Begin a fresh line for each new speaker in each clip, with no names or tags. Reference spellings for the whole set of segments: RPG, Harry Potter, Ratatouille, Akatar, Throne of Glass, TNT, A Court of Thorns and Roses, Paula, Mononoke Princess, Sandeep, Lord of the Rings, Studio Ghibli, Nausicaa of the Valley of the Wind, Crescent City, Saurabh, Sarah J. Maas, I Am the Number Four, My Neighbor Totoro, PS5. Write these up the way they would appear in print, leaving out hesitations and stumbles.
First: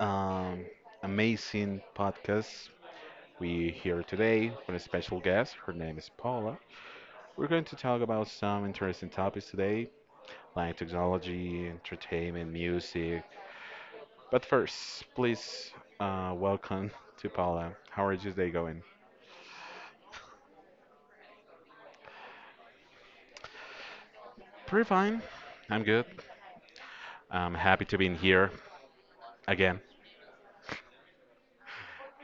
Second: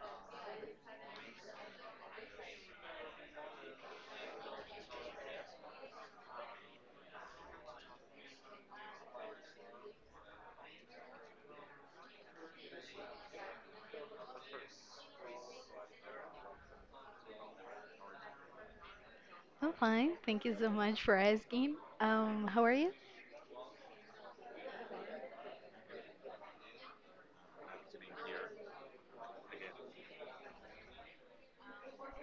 amazing podcast. We're here today with a special guest. Her name is Paula. We're going to talk about some interesting topics today, like technology, entertainment, music. But first, please welcome to Paula. How are you today going?
I'm fine. Thank you so much for asking. How are you?
Pretty fine. I'm good. I'm happy to be in here again.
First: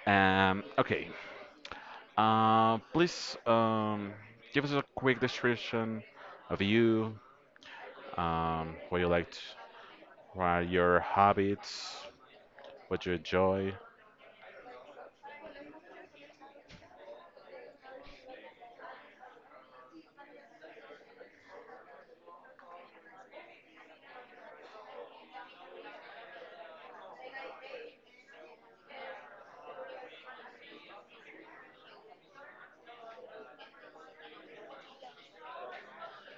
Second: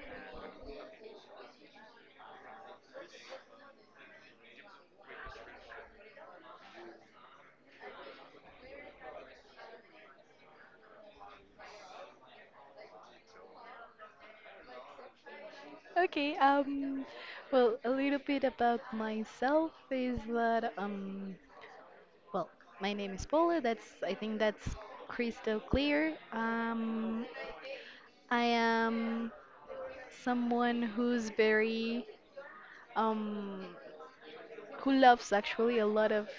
Okay, please give us a quick description of you, what you like, to, what are your habits, what you enjoy.
Okay, um, a little bit about myself is that, well, my name is Paula. I think that's crystal clear. I am someone um, who loves actually a lot of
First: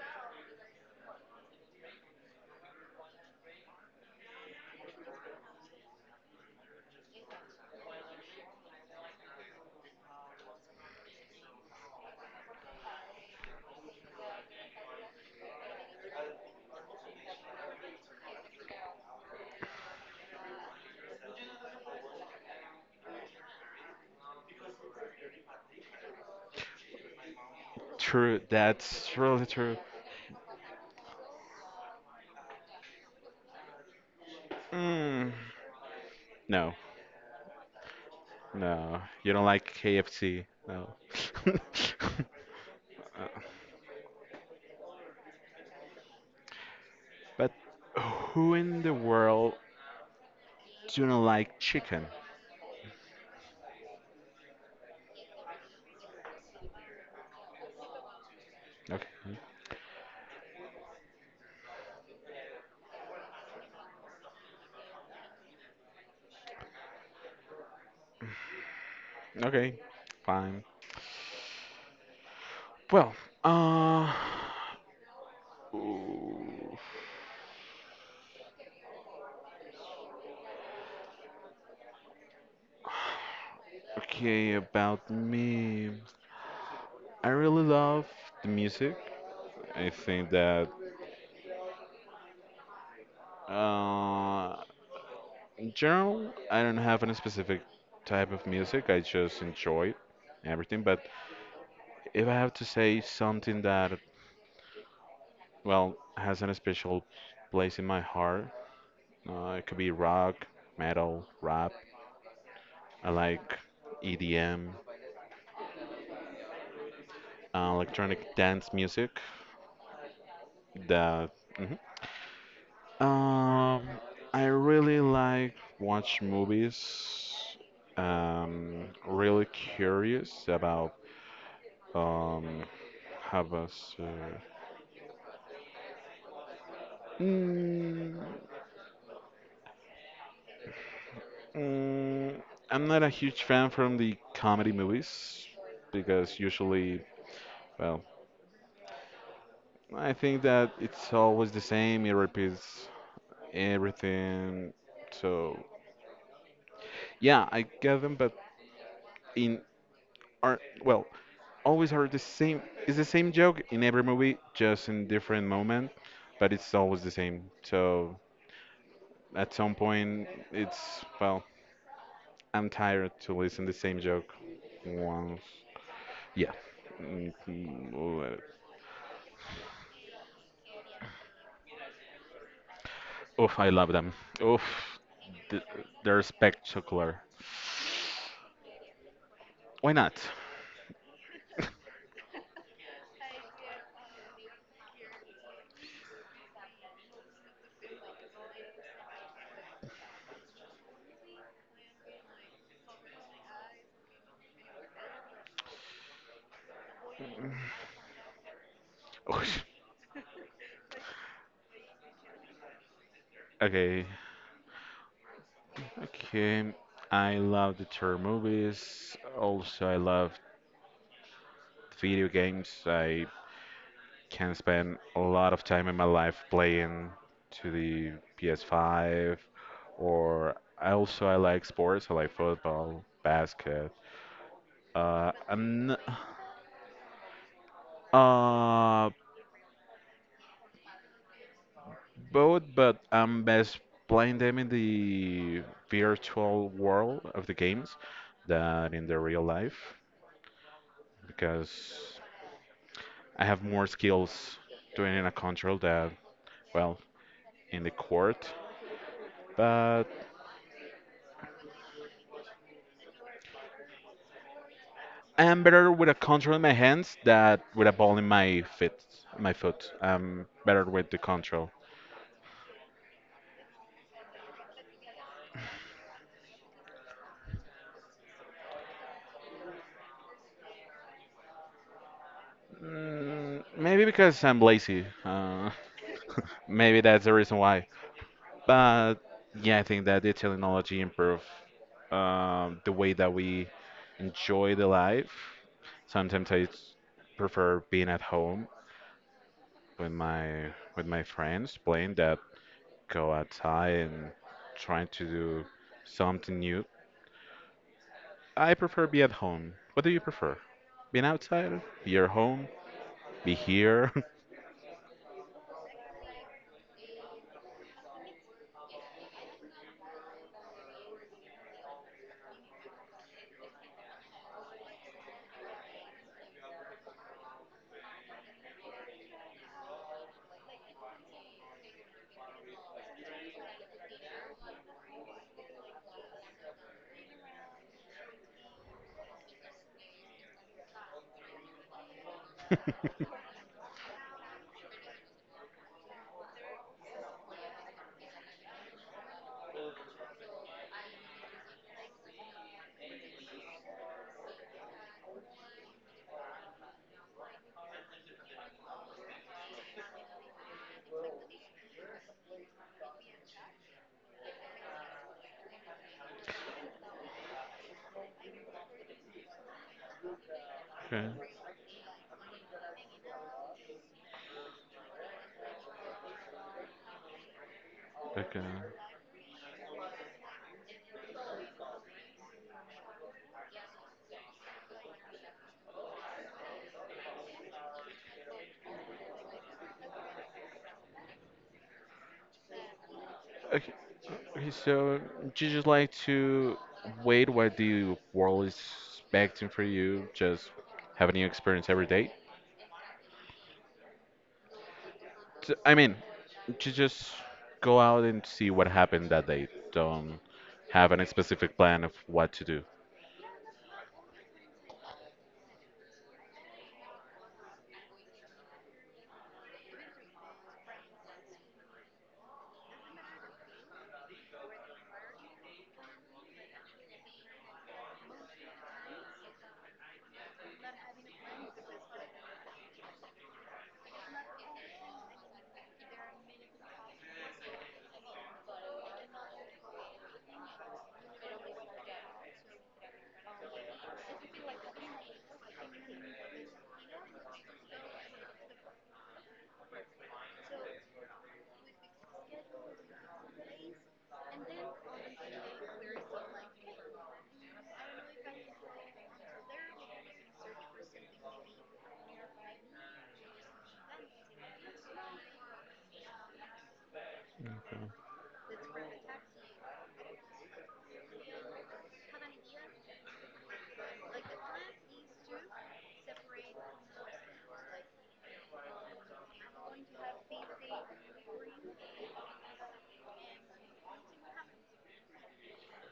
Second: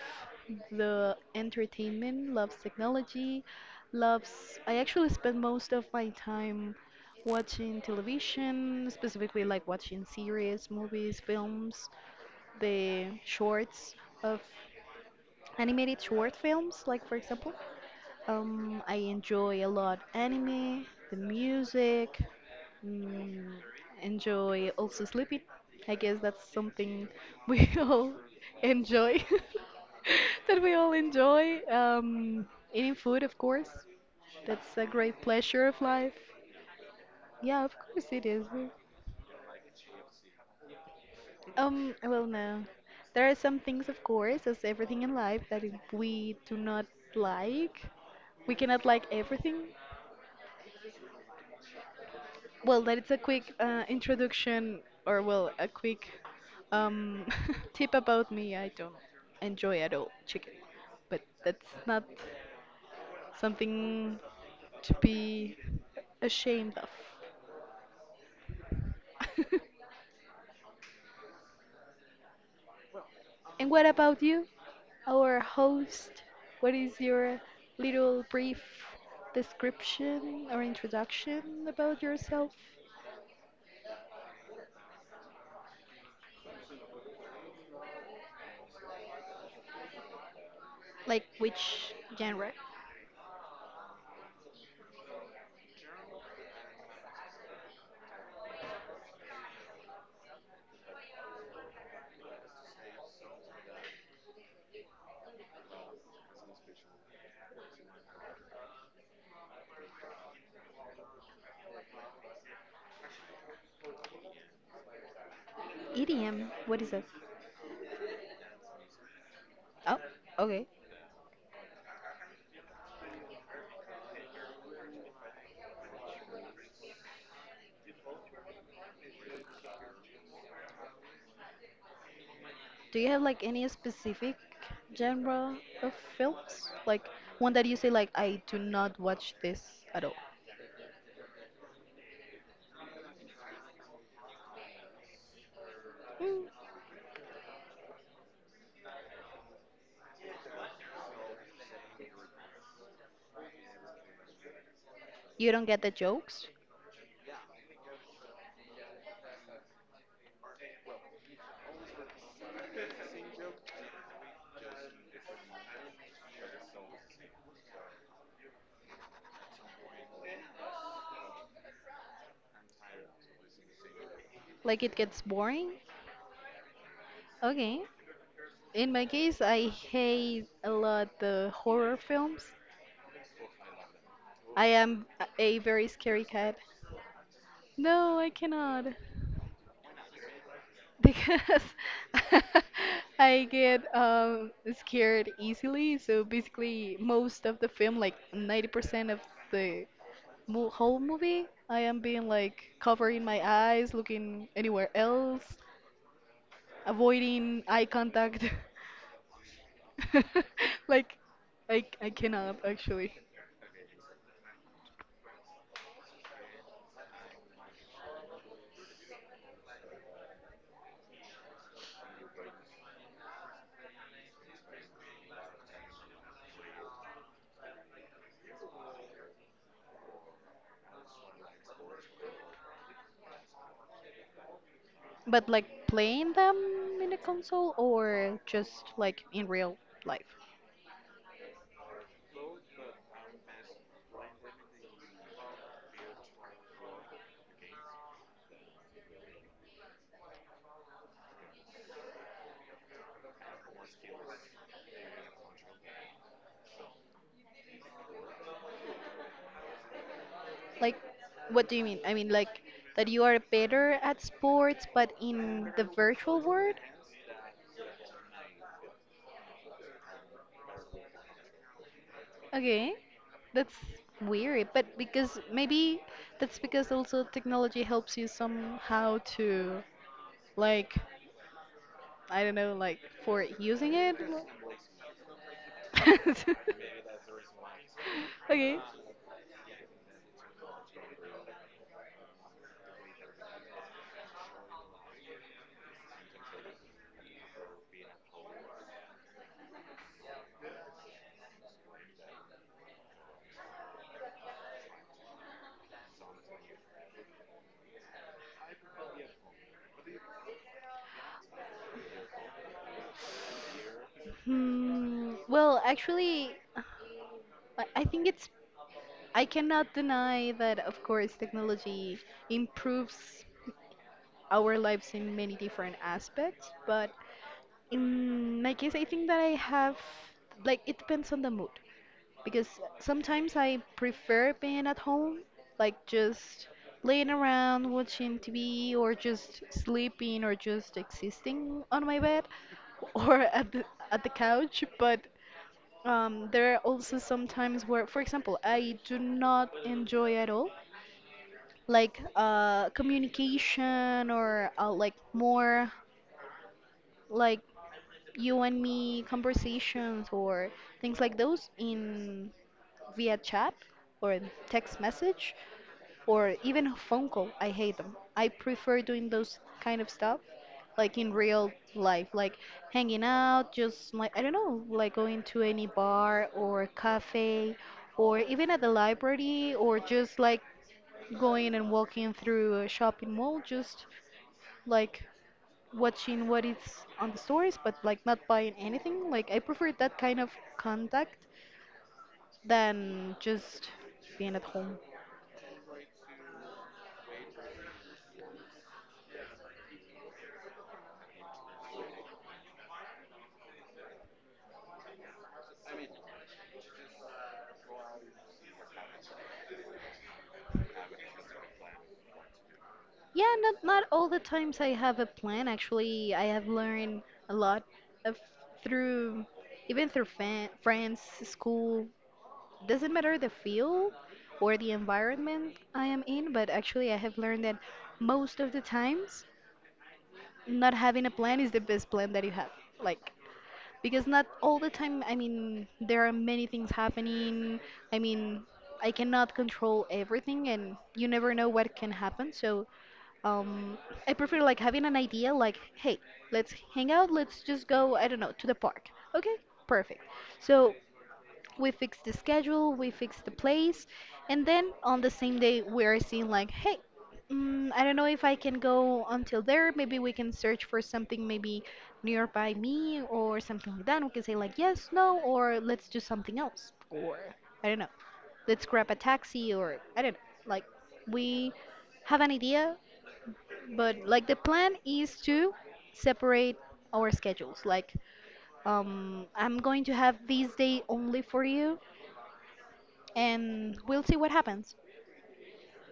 the entertainment, loves technology, loves. I actually spend most of my time watching television, specifically like watching series, movies, films, the shorts of animated short films, like for example. I enjoy a lot anime, the music. Mm, Enjoy also sleeping. I guess that's something we all
True, that's
enjoy.
really true.
That we all enjoy. Eating food, of course. That's a great
Mm,
pleasure of life.
no,
Yeah, of course it is.
no, you don't like KFC, no.
Well, no. There are some things, of course, as everything in life, that if we do not
But
like.
who
We
in
cannot
the
like
world
everything.
do not like chicken?
Well, that is a quick introduction, or well, a quick um, tip about me. I don't
Okay,
enjoy at all chicken, but that's not something to be ashamed of.
okay, fine. Well,
And what
uh,
about you, our host? What is
oof.
your little brief description or introduction about yourself?
Okay, about me. I really love the music. I think that
Like which genre?
uh, in general, I don't have any specific type of music. I just enjoy everything. But if I have to say something that, well, has a special place in my heart, it could be rock, metal, rap. I like EDM,
EDM. What is that?
electronic dance music.
Oh, okay.
That. Mhm. Um, I really like watch movies. Really curious about um
Do you have
how
like any
was
specific genre of films? Like one that you say like
mm,
I do not watch this at all.
mm, I'm not a huge fan from the comedy movies because
Mm.
usually, well, I think that it's always the same. It repeats everything.
You
So
don't get the jokes?
yeah, I get them, but in art, well, always heard the same. It's the same joke in every movie, just in different moment, but it's always the same. So at some point, it's well, I'm tired to listen the same joke
Like it gets
once.
boring?
Yeah. Mm,
Okay. In my case, I hate a lot the horror films.
oof, I love them.
I
Oof,
am a
th-
very
they're
scary cat.
spectacular.
No, I cannot.
Why not?
Because I get scared easily. So basically most of the film, like 90% of the mo whole movie, I am being like covering my eyes, looking anywhere else, avoiding eye contact.
Oof.
Like, I cannot actually.
Okay, okay. I love the terror movies. Also, I love video games. I can spend a lot of time in my life playing to the PS5 or I also I like sports, I like football, basket. Uh,
But like
I'm n-
playing them in a console or just
uh
like in real life?
both, but I'm best playing them in the virtual world of the games than in the real life because I have more skills doing in a control than well in the court. But
Like, what do you mean? I mean, like that you are better at sports, but
I am
in the
better with a
virtual
control in my
world?
hands than with a ball in my feet. My foot. I'm better with the control.
Okay, that's weird, but because maybe that's because also technology helps you somehow to like I don't know, like for
Mm,
using
maybe
it.
because I'm lazy. Maybe that's the reason why.
Okay.
But yeah, I think that the technology improve the way that we enjoy the life. Sometimes prefer being at home with my friends playing that go outside and trying to do something new. I prefer be at home. What do you prefer? Being outside, be your home, be here.
Hmm. Well, actually, I think it's I cannot deny that of course technology improves our lives in many different aspects, but in my case, I think that I have like it depends on the mood. Because sometimes I prefer being at home, like just laying around watching TV or just sleeping or just existing on my bed or at the couch, but there are also some times where, for example, I do not enjoy at all, like communication or like more like you and me conversations or things like those in via chat or text message or even a phone call. I hate them. I prefer doing those kind of stuff like
Okay.
in real life, like hanging out, just like I don't know, like going to any bar or cafe or
Okay.
even at the library or just like going and walking through a shopping mall just like watching what is on the stores but like not buying anything. Like I prefer that kind of contact than just
Okay.
being at
Okay.
home.
So do you just like to wait what the world is expecting for you. Just have a new experience every day. So, I mean, you just go out and see what happened that day. Don't have any specific plan of what to do.
Yeah, not all the times I have a plan. Actually, I have learned a lot of through even through fan, friends, school. Doesn't matter the field or the environment I am in, but actually I have learned that most of the times not having a plan is the best plan that you have. Like because not all the time I mean there are many things happening I mean I cannot control everything and you never know what can happen so um I prefer like having an idea like hey let's hang out let's just go I don't know to the park okay perfect so we fix the schedule, we fix the place, and then on the same day we are seeing like, hey, I don't know if I can go until there. Maybe we can search for something maybe nearby me or something like that. We can say like yes, no, or let's do something else, or I don't know, let's grab a taxi, or I don't know. Like we have an idea, but like the plan is to separate our schedules. Like I'm going to have this day only for you and we'll see what happens.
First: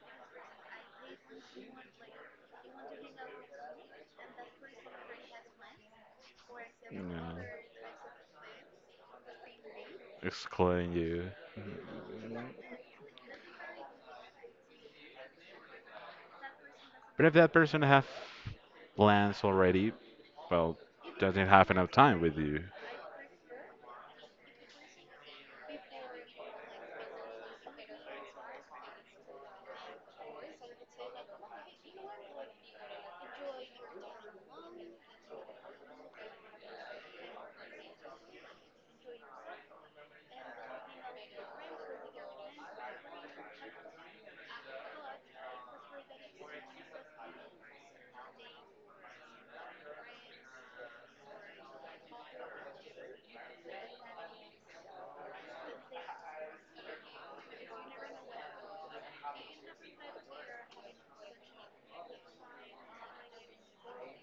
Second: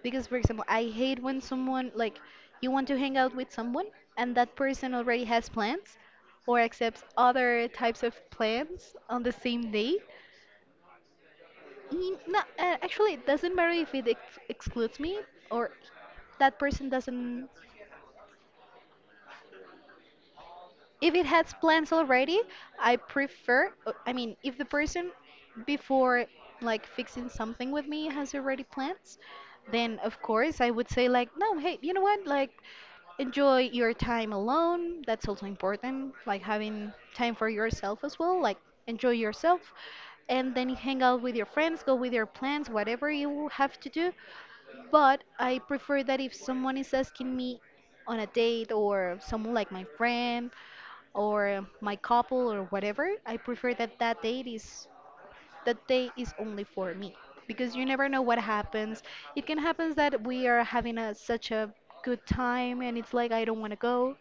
Because, for example, I hate when someone, like, you want to hang out with someone and that person already has plans or
Yeah.
accepts other types of plans on the same day.
Excluding you.
Mm, no, actually, it doesn't matter if it excludes me or that person
But if
doesn't.
that person have plans already, well,
If it
doesn't
has
have enough
plans
time with
already,
you.
I prefer, I mean, if the person before like fixing something with me has already plans, then of course I would say like, no, hey, you know what? Like enjoy your time alone. That's also important, like having time for yourself as well, like enjoy yourself and then hang out with your friends, go with your plans, whatever you have to do. But I prefer that if someone is asking me on a date or someone like my friend or my couple or whatever, I prefer that that date is that day is only for me because you never know what happens. It can happen that we are having such a good time and it's like I don't want to go,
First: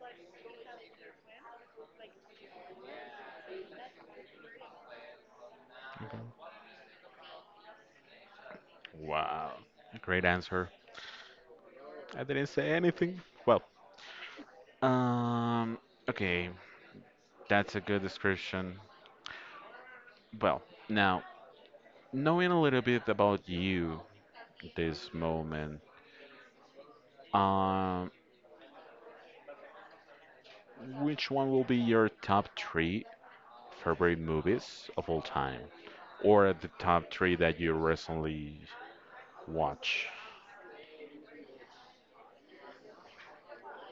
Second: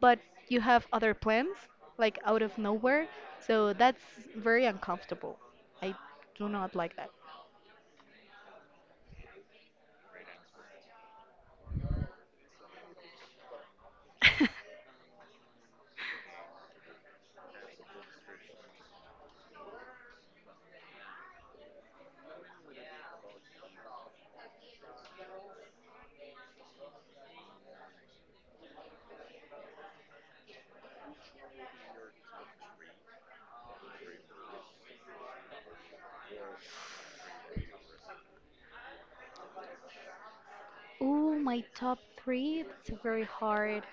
but you have other plans like out of nowhere. So that's very uncomfortable. I
Okay.
do not like that.
Wow. Great answer. I didn't say anything. Well, um, okay, that's a good description. Well, now, knowing a little bit about you, this moment, um. Which one will be your top three favorite movies of all time? Or the top three that you recently watch?
Oh, my top three. That's very hard.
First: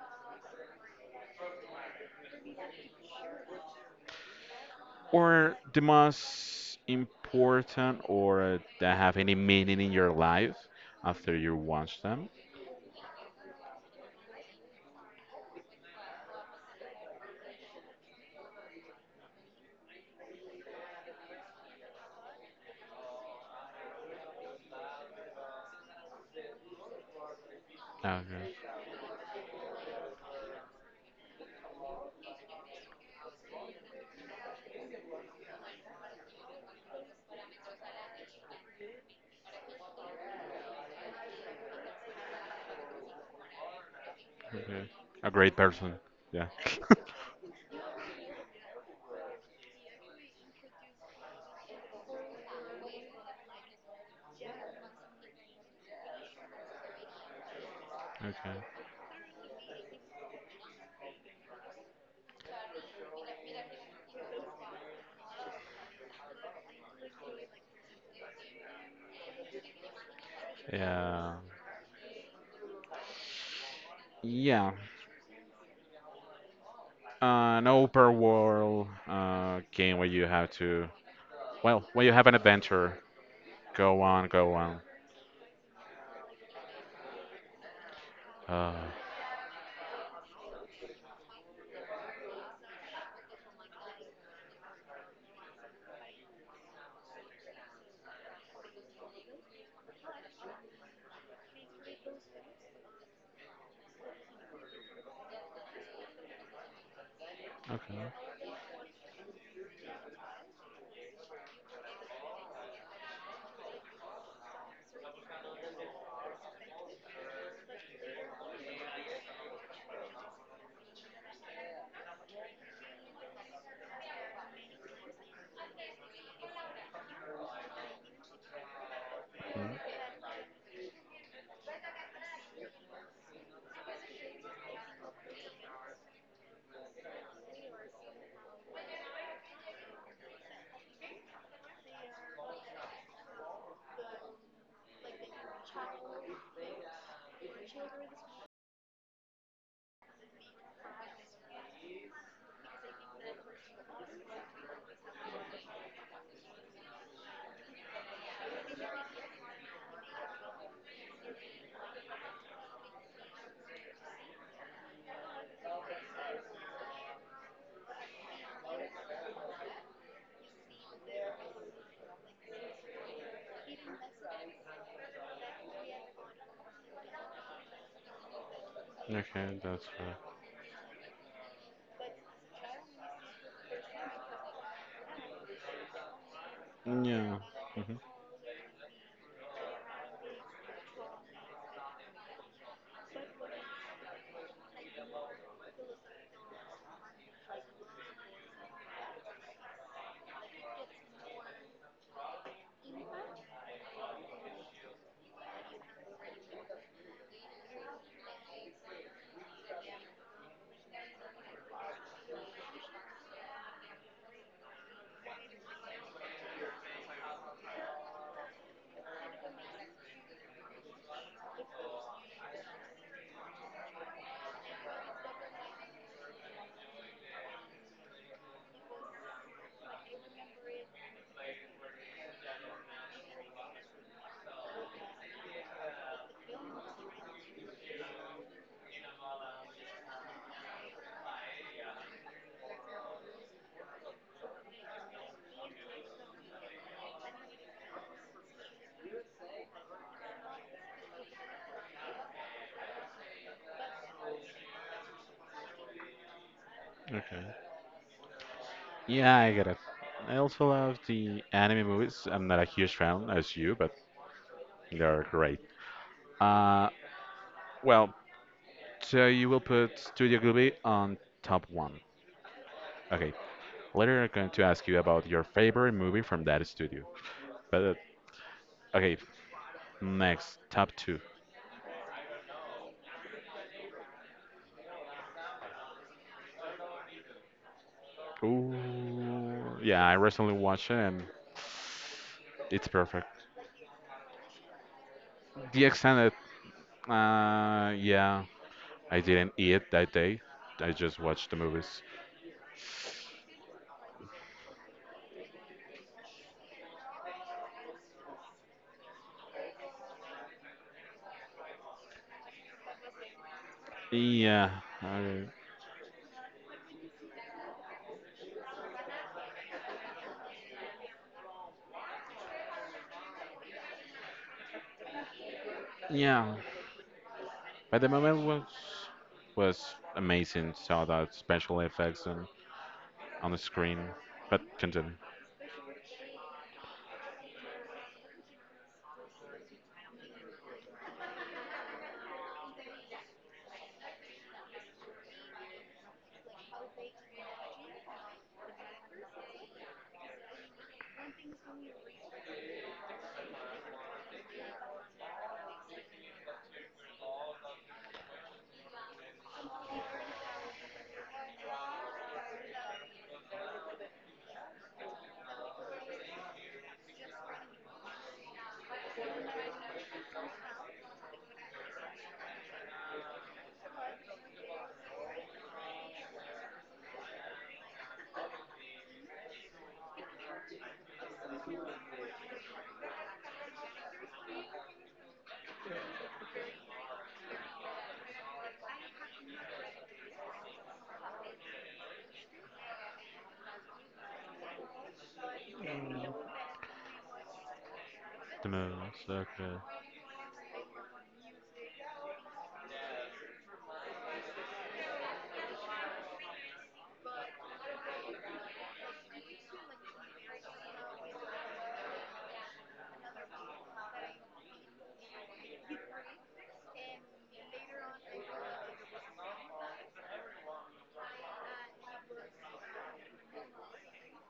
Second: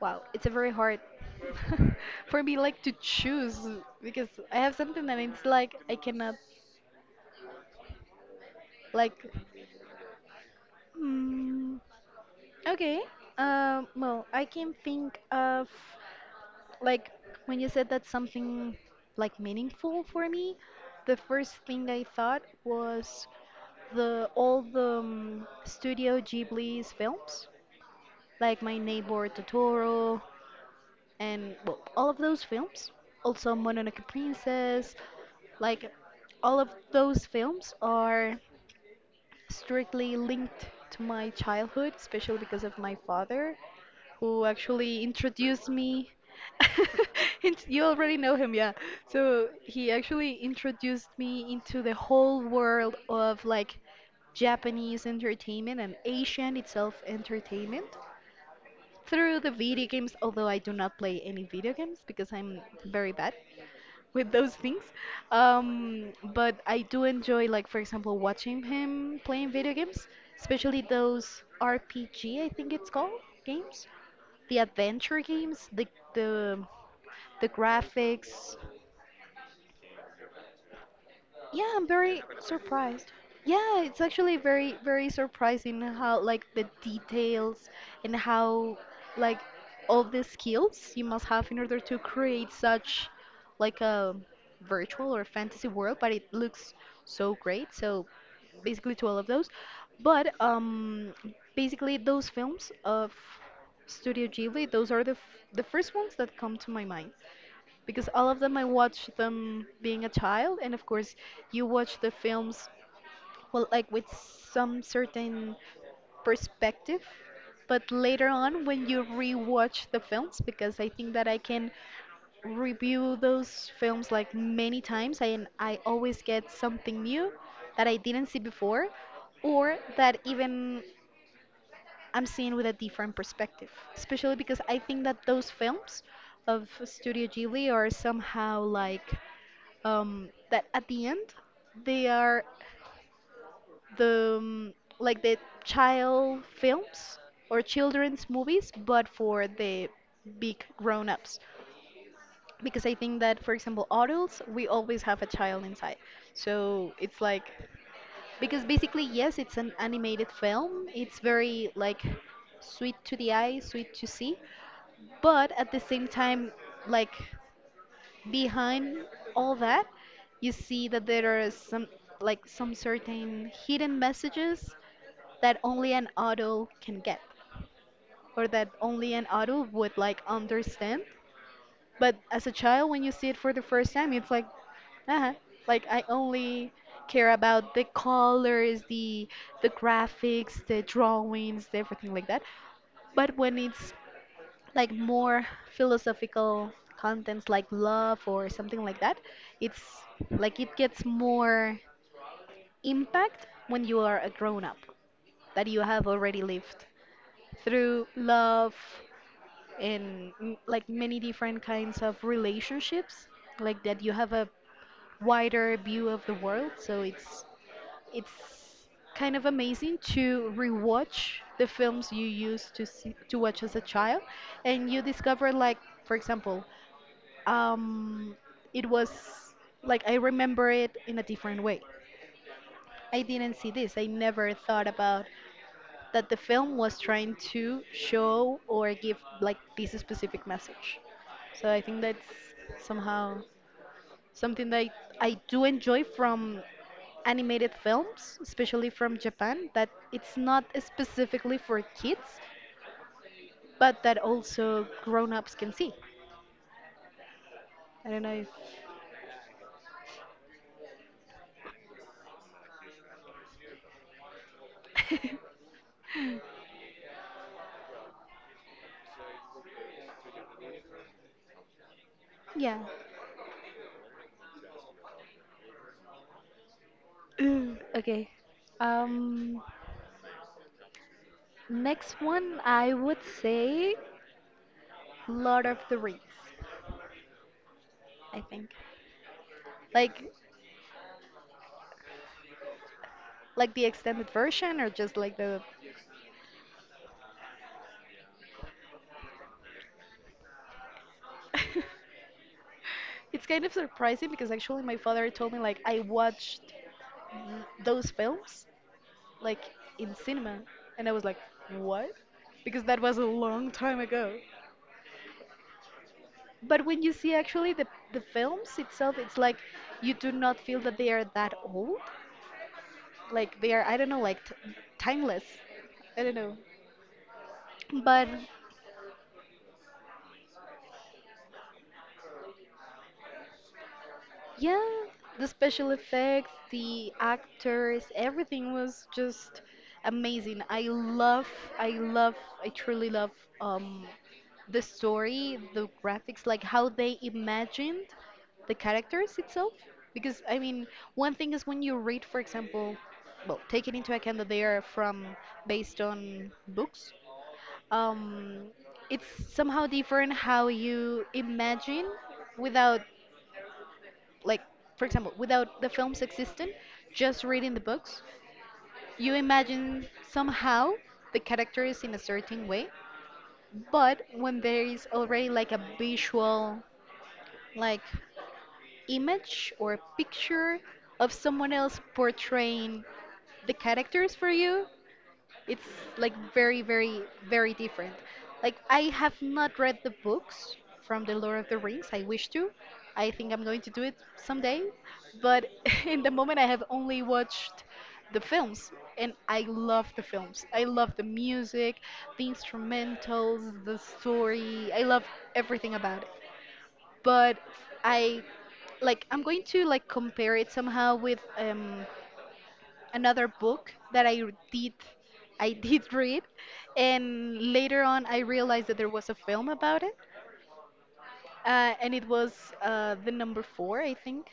Wow, it's a very hard for me like to choose because I have something and it's
Or
like
the
I cannot
most important or that
like.
have any meaning in your life after you
Hmm.
watch them?
Okay. Well, I can think of like when you said that something like meaningful for me, the first thing I thought was the all the Studio Ghibli's films,
Okay.
like My Neighbor Totoro, and well, all of those films, also Mononoke Princess, like all of those films are strictly linked to my childhood, especially because of my father, who
Okay.
actually
A great
introduced
person.
me.
Yeah.
You already know him, yeah. So he actually introduced me into the whole world of like Japanese entertainment and Asian itself entertainment
Okay.
through the video games, although I do not play any video games because I'm very bad with those things. But I do enjoy, like, for example, watching him playing video games, especially
Yeah.
those RPG, I think it's called, games. The
Yeah.
adventure games, the, the
An open
graphics.
world game where you have to,
Yeah,
well,
I'm
where you
very
have an adventure.
surprised. Yeah, it's
Go on,
actually
go
very,
on.
very surprising how, like, the details and how,
Ah,
like, all the skills you must have in order to create such, like, a virtual or fantasy world, but it looks so great. So, basically, to all of those. But, basically, those films of Studio Ghibli, those are the first ones that come to my mind
okay.
because all of them I watched them being a child, and of course, you watch the films, well, like with some certain perspective. But later on, when you rewatch the films, because I think that I can review those films like many times, I, and I always get something new that I didn't see before,
Mm,
or that even I'm seeing with a different perspective. Especially because I think that those films of Studio Ghibli are somehow like that at the end they are the like the child films or children's movies, but for the big grown-ups. Because I think that, for example, adults, we always have a child inside. So it's like, because basically, yes, it's an animated film. It's very like sweet to the eye, sweet to see, but at the same time, like behind all that, you see that there are some like some certain hidden messages that only an adult can get or that only an
okay,
adult
that's
would
fair.
like understand. But as a child, when you see it for the first time, it's uh like I only care
Yeah.
about the
Hmm.
colors, the graphics, the drawings, the everything like that. But when it's like more philosophical contents like love or something like that it's like it gets more impact when you are a grown up that you have already lived through love and like many different kinds of relationships like that you have a wider view of the world so it's kind of amazing to rewatch the films you used to see, to watch as a child and you discover like for example um, it was like I remember it in a different way. I didn't see this. I never thought about that the film was trying to show or give like this specific message. So I think that's somehow something that I do enjoy from animated films, especially from Japan, that it's not specifically for kids, but that also grown-ups can see.
Okay.
I don't know if,
Yeah, I get it. I also love the anime movies. I'm not a huge fan as you, but they're great. Uh, well, so you will put Studio Ghibli on top one.
yeah.
Okay. Later, I'm going to ask you about your favorite movie from that studio. But
Okay.
okay,
Um,
next top two.
Next one, I would say Lord of the Rings, I think.
Ooh, yeah, I
Like,
recently watched it and it's perfect.
like the extended version or just like the.
The extended, yeah, I didn't eat that day. I just watched the movies.
It's kind of surprising because actually my father told me like I watched those films like in cinema, and I was like, what? Because that was a long time ago.
Yeah, I,
But when you see actually the films itself, it's like you do not feel that they are that old. Like they are I don't know like timeless. I don't
yeah.
know.
But the
But
moment was amazing. Saw that special effects and on the screen. But
yeah,
continue.
the special effects, the actors, everything was just amazing. I love, I truly love um, the story, the graphics, like how they imagined the characters itself. Because I mean, one thing is when you read, for example, well, taking into account that they are from based on books, um, it's somehow different how you imagine without, like, for example, without the films existing, just reading the books. You imagine somehow the characters in a certain way, but when there is already like a visual, like, image or picture of someone else portraying the characters for you, it's like very different. Like I have not read the books from The Lord of the Rings. I wish to. I think I'm going to do it someday. But in the moment, I have only watched the
The
films,
movies.
and I
Okay.
love the films. I love the music, the instrumentals, the story. I love everything about it. But I I'm going to like compare it somehow with another book that I did read, and later on I realized that there was a film about it, and it was the number four, I think.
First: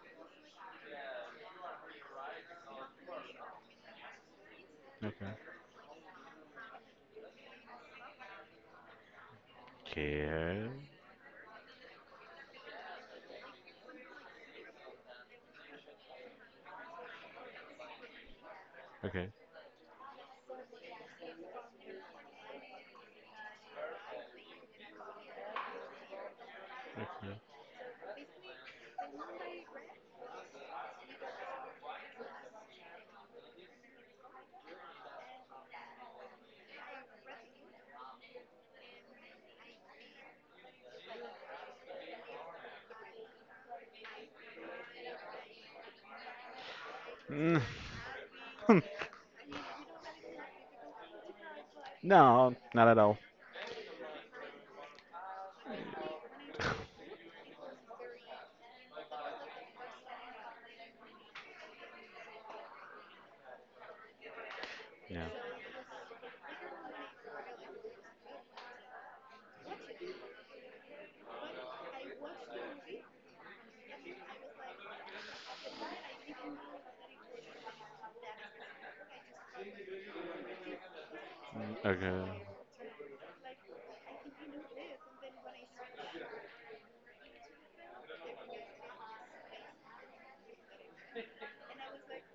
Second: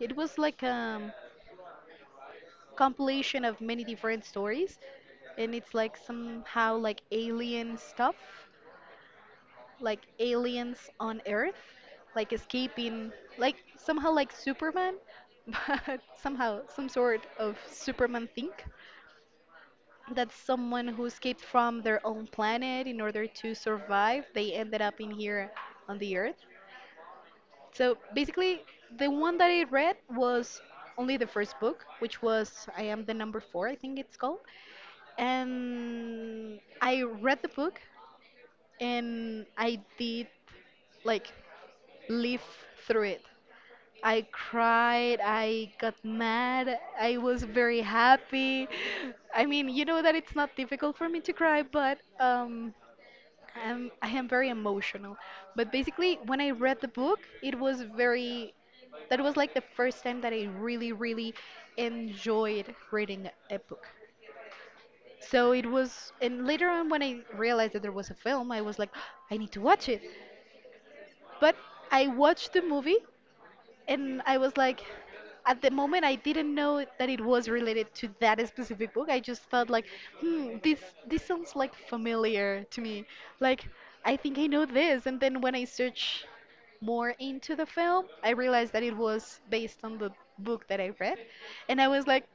It was like a compilation of many different stories,
Okay.
and it's like somehow like alien stuff, like
Okay.
aliens on Earth, like escaping, like somehow like Superman, but somehow some sort of Superman thing.
Okay.
That's someone who escaped from their own planet in order to survive. They ended up in here on the Earth.
Okay.
So basically, the one that I read was only the first book, which was I Am the Number Four, I think it's called. And I read the book and I did like live through it. I cried, I got mad, I was
Mm.
very happy. I mean, you know that it's not difficult for me to cry, but
no, not at all.
I am very emotional. But basically, when I read the book, it was very, that was like the first time that I really, really enjoyed reading a book.
Yeah.
So it was, and later on when I realized that there was a film, I was like, I need to watch it. But I watched the movie and I was like, at the moment, I didn't know that it was related to that specific book. I just thought like, hmm, this sounds
Mm,
like
okay.
familiar to me. Like, I think I know this. And then when I search more into the film, I realized that it was based on the book that I read, and I was like,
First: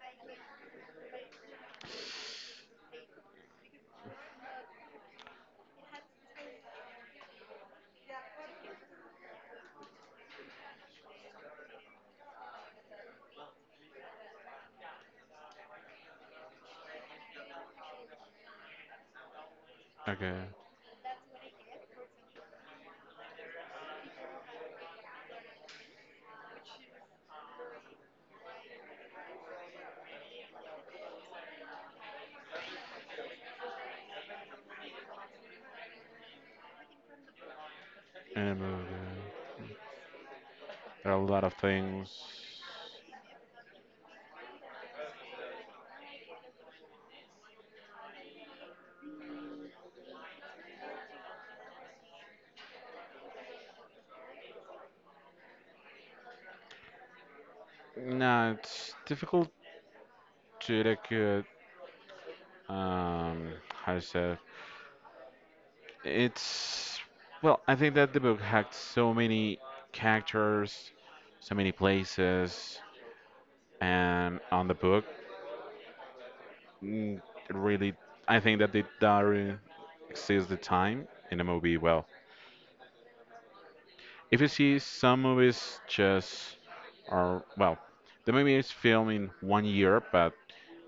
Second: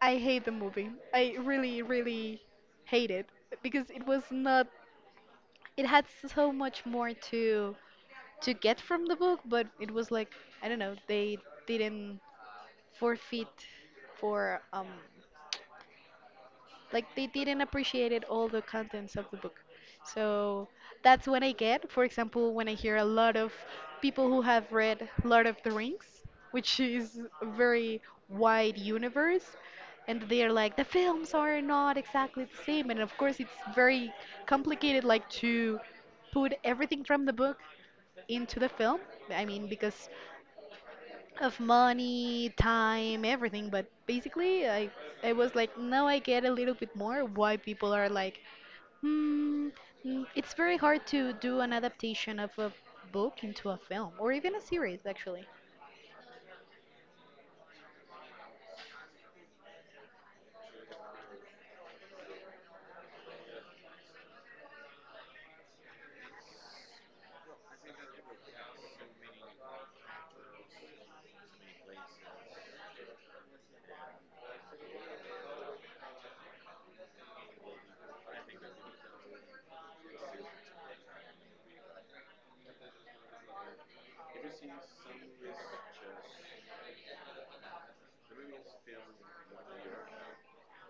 I hate the movie. I really, really hate it because it was not. It had so much more to get from the book, but it was like I don't know. They didn't forfeit for like they didn't appreciate it all the contents of the book,
Okay.
so that's what I get for example when I hear a lot of people who have read Lord of the Rings, which is a very wide universe, and they're like the films are not exactly the same, and of course it's very complicated like to put everything from the book
In a
into the
movie.
film, I mean because
There are a lot of
of
things.
money, time, everything. But basically, I was like, now I get a little bit more why people are like, hmm, mm, it's very hard to do an adaptation of a book into a film or even a series, actually.
No, it's difficult to look at how to say it's well I think that the book had so many characters, so many places, and on the book, mm, really I think that it doesn't exist the time in a movie. Well, if you see some movies just are well the movie is filmed in 1 year but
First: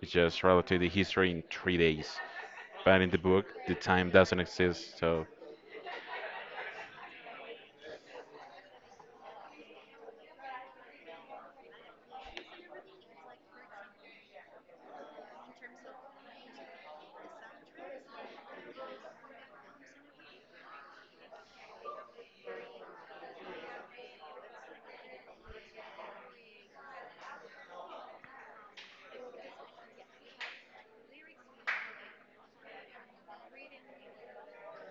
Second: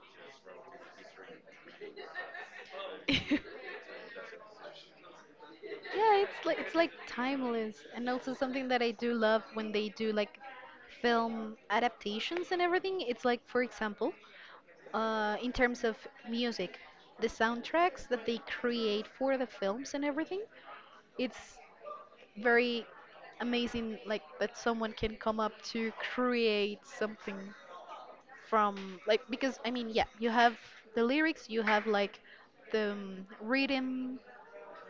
it's just relative the history in 3 days, but in the book the time doesn't exist. So
Yeah, it's like timeless, and also something that I do love when they do like film adaptations and everything. It's like, for example, in terms of music, the soundtracks that they create for the films and everything, it's very amazing like that someone can come up to create something from like because I mean yeah you have the lyrics, you have like the rhythm,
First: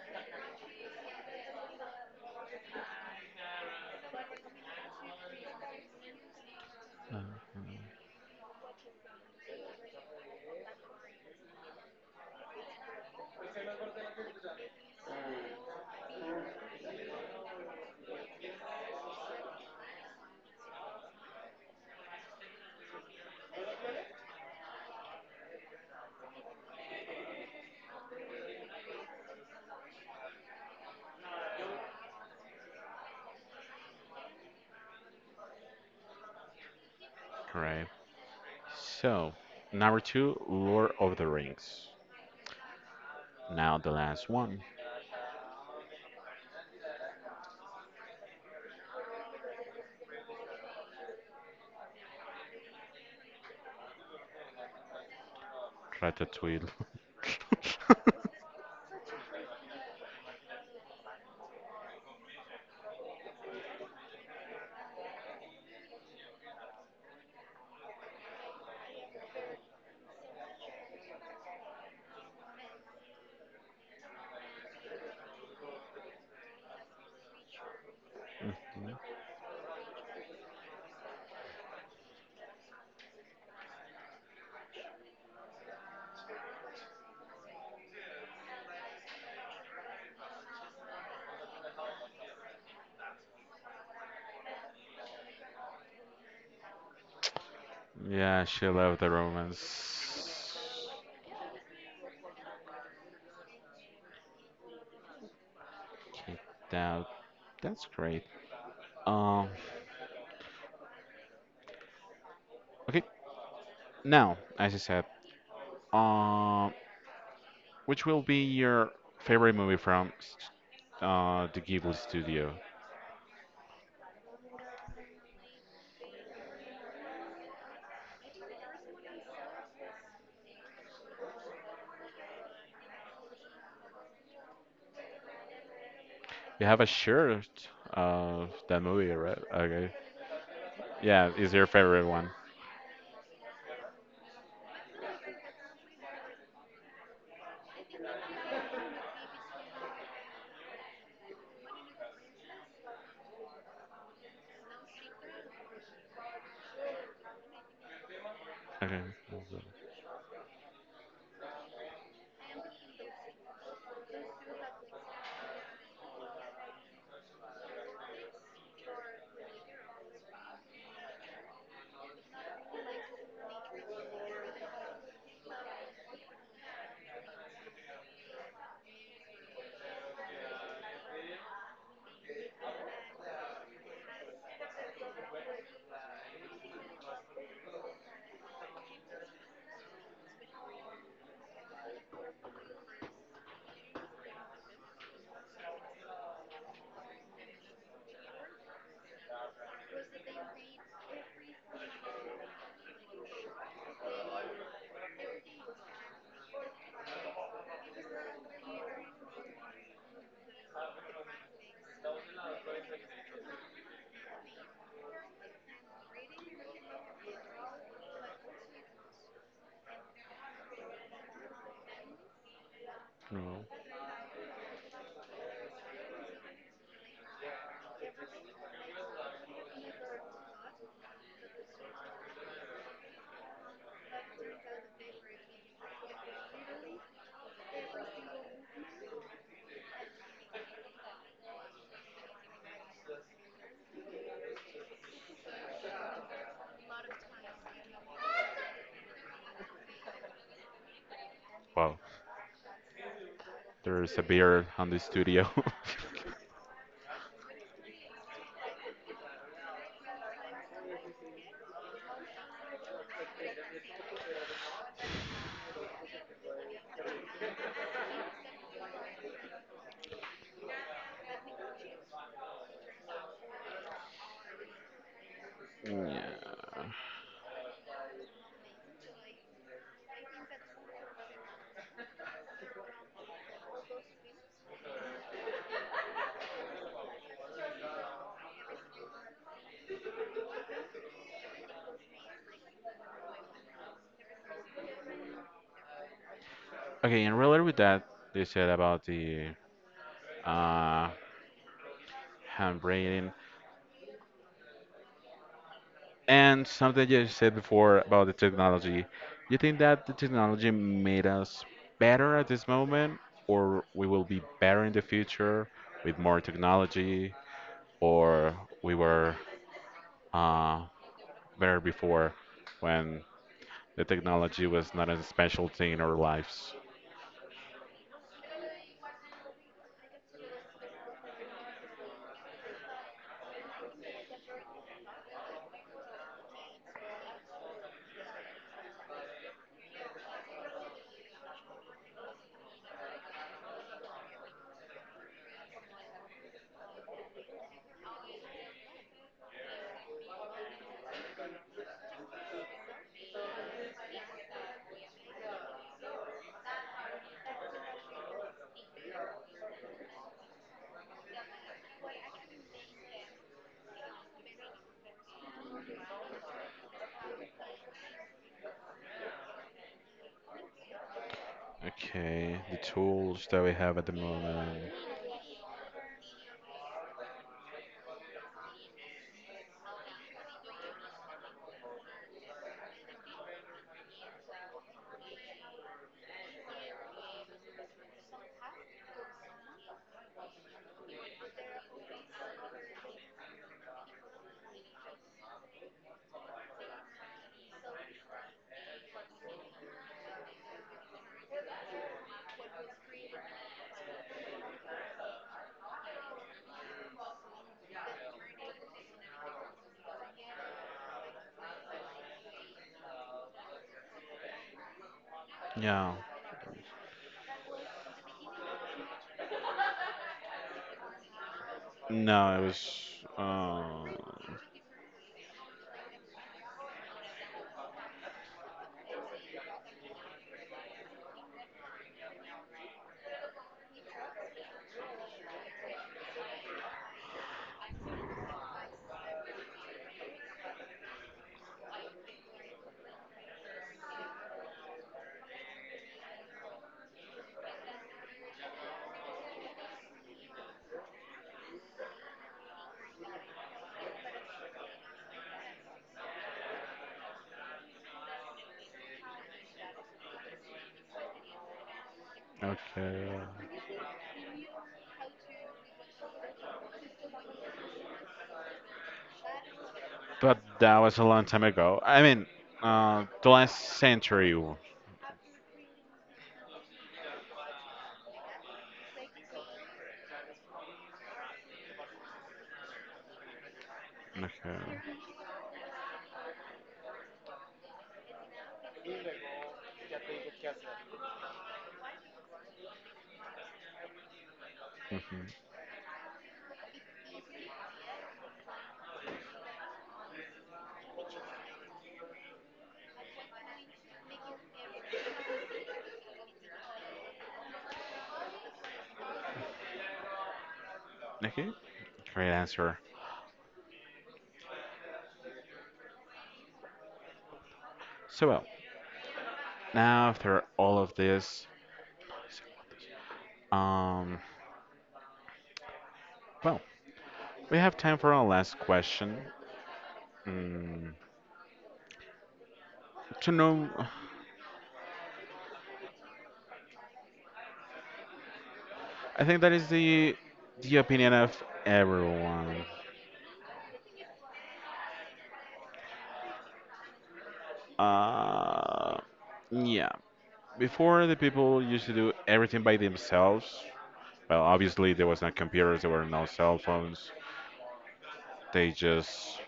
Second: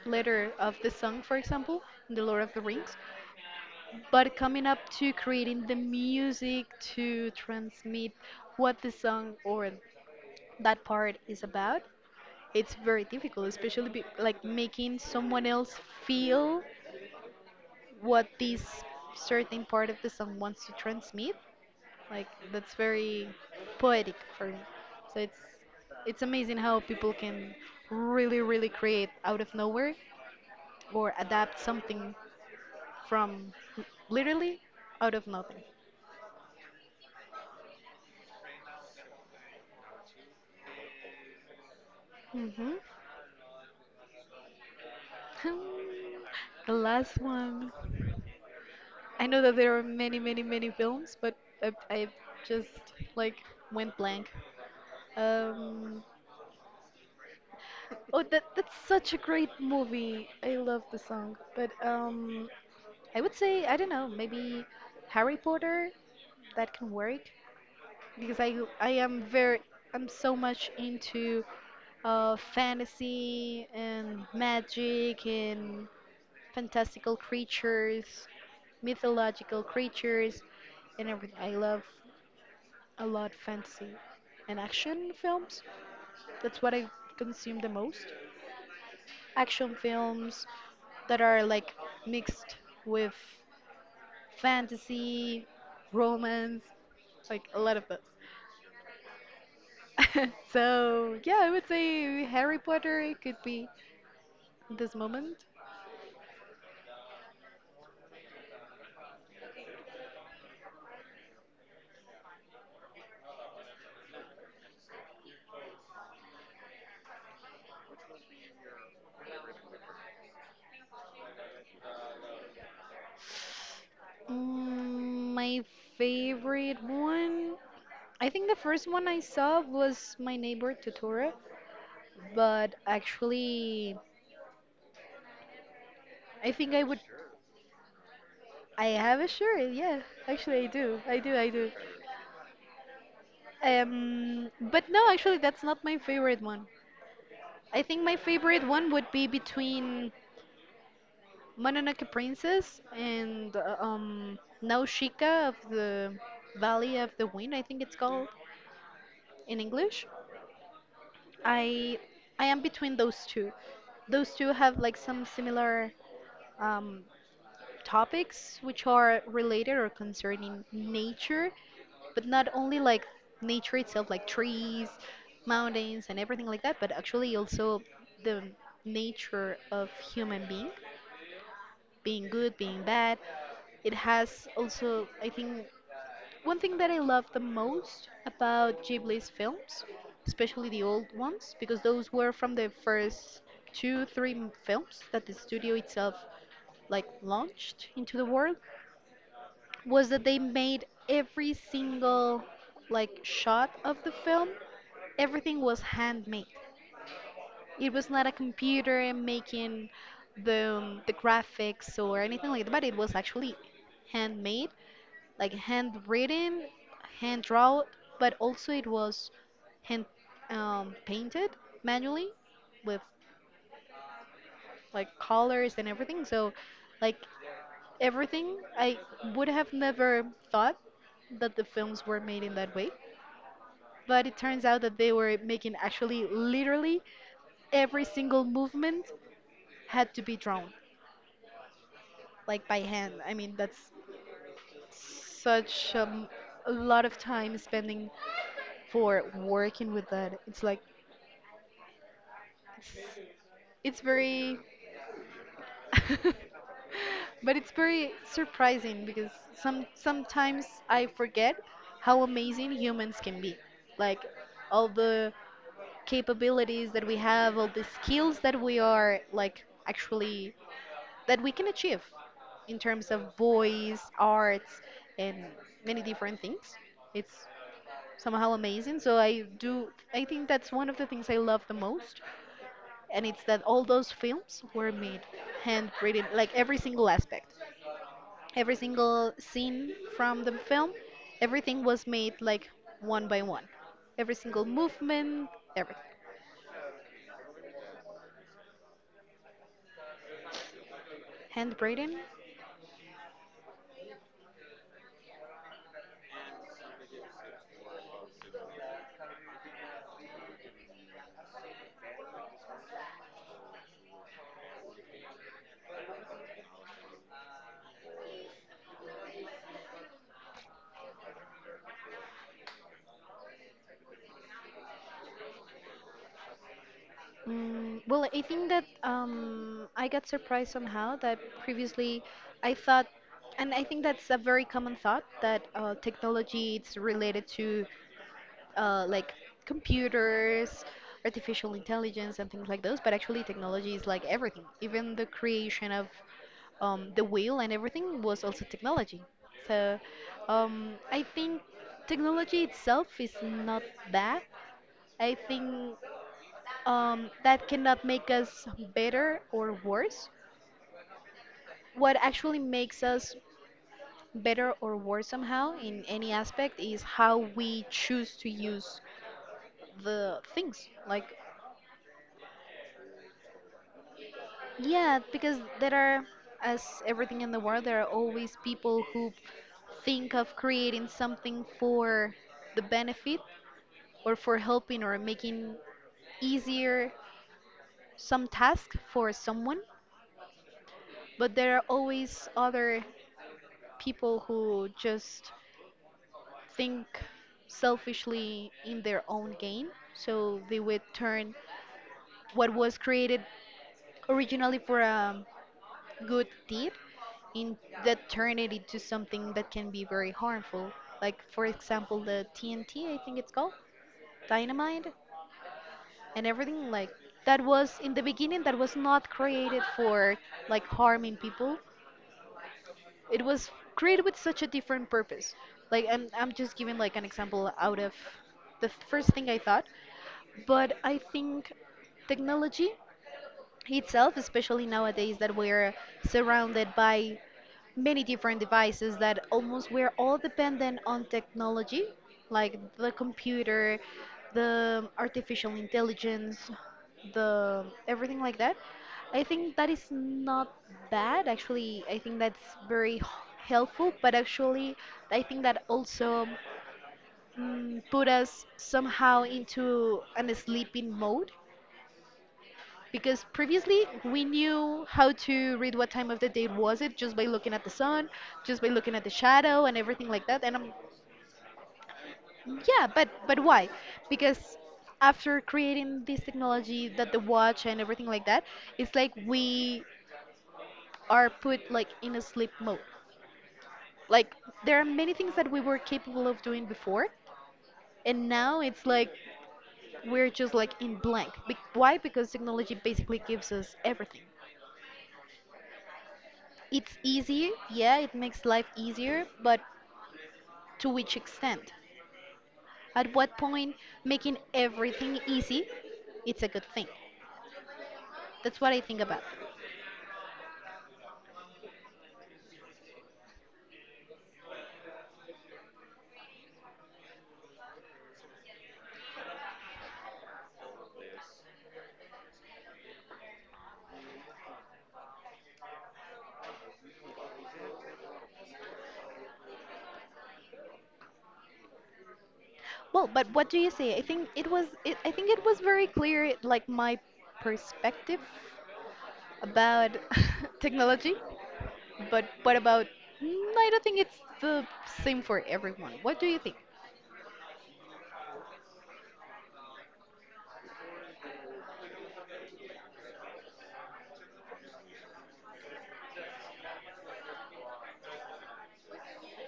letter of the song, for example, in the Lord of the Rings, but coming up to creating the music to transmit what the song or that part is about, it's very difficult, especially like making someone else feel what this certain part of the song wants to transmit. Like that's very poetic for me. So it's amazing how people can really really create out of nowhere or adapt something from l- literally out of nothing.
right. So, number two, Lord of the Rings.
Hmm.
Now the last one,
The last one. I know that there are many many many films, but I just like went blank. Um,
Ratatouille.
Oh, that that's such a great movie. I love the song. But I would say I don't know, maybe Harry Potter. That can work because I am very I'm so much into fantasy and magic and fantastical creatures, mythological creatures, and everything. I love a lot fantasy and action films. That's what I consume the most. Action films, that are like mixed with fantasy, romance, like a lot of
yeah, she loved the
those.
romance.
So yeah, I would say Harry Potter it could be this moment.
Okay, that, that's great. Um, okay, now, as I said, um, which will be your favorite movie from the Ghibli studio?
Mm, my favorite one. I think the first one I saw was My Neighbor Totoro, but actually, I
You
think
have
I
a
would.
shirt of that
I
movie,
have a
right?
shirt,
Okay.
yeah. Actually, I do. I
Yeah,
do. I
is your
do.
favorite one.
But no, actually, that's not my favorite one. I think my favorite one would be between Mononoke Princess and Nausicaa of the Valley of the Wind, I think it's called
Okay.
in English. I I am between those two. Those two have like some similar um, topics which are related or concerning nature, but not only like nature itself, like trees, mountains, and everything like that, but actually also the nature of human being, being good, being bad. It has also, I think, one thing that I love the most about Ghibli's films, especially the old ones, because those were from the first two, three films that the studio itself like launched into the world, was that they made every single like shot of the film, everything was handmade. It was not a computer making the graphics or anything like that, but it was actually handmade, like handwritten, hand drawn, but also it was hand painted manually with
No.
like colors and everything. So, like everything, I would have never thought that the films were made in that way. But it turns out that they were making actually literally every single movement had to be drawn, like by hand. I mean, that's such a lot of time spending for working with that. It's like
Wow.
it's
There's a
very
beer on the studio.
but it's very surprising because sometimes I forget how amazing humans can be. Like all the capabilities that we have, all the skills that we are like actually that we can achieve in terms of voice, arts and many different things.
yeah.
It's somehow amazing. So I do I think that's one of the things I love the most, and it's that all those films were made handwritten, like every single aspect, every single scene from the film, everything was made like one by one, every single movement, everything
Okay, and related with that, they said about the uh,
handwritten.
handwriting and something you said before about the technology. You think that the technology made us better at this moment, or we will be better in the future with more technology, or we were uh, better before when the technology was not a special thing in our lives?
Mm, well, I think that I got surprised somehow that previously I thought, and I think that's a very common thought that technology it's related to like computers, artificial intelligence, and things like those. But actually, technology is like everything. Even the creation of the wheel and everything was also technology. So I think technology itself is not bad. I think that cannot make us better or worse. What actually makes us better or worse somehow in any aspect is how we choose to use the things. Like
Okay, the tools that we have at the moment.
yeah, because there are, as everything in the world, there are always people who think of creating something for the benefit or for helping or making easier some task for someone. But there are always other people who just think selfishly in their own gain. So they would turn what was created originally for a good tip in that turn it into something that can be very harmful. Like for example, the TNT, I think it's called dynamite,
Yeah.
and everything like that was in the beginning that was not created for like harming people.
No, it was.
It was
Uh,
created with such a different purpose. Like I'm just giving like an example out of the first thing I thought, but I think technology itself, especially nowadays that we're surrounded by many different devices that almost we're all dependent on technology, like the computer, the artificial intelligence, the everything like that. I think that is not bad. Actually, I think that's very helpful, but actually, I think that also put us somehow into an sleeping mode
okay.
because previously we knew how to read what time of the day was it just by looking at the sun, just by looking at the shadow and everything like
But
that and I'm
that was a long time ago. I mean,
yeah
the
but
last
why
century.
because after creating this technology that the watch and everything like that, it's like we are put like in a sleep mode, like
Okay.
there are many things that we were capable of doing before and now it's like we're just like in blank. Why? Because technology basically gives us everything.
Hmm.
It's easy, yeah, it makes life easier, but to which extent? At what point making everything easy, it's a good thing. That's what I think about.
Okay. Great answer. So well, now after all of this, um, well, we have time for our last question. Mm,
Well,
to
but what do
know,
you say? I think it was very clear like my perspective
I think that is
about
the
technology,
opinion of
but what
everyone.
about, Mm, I don't think it's the same for everyone. What do you think?
Uh, yeah. Before the people used to do everything by themselves. Well, obviously there was no computers, there were no cell phones. They just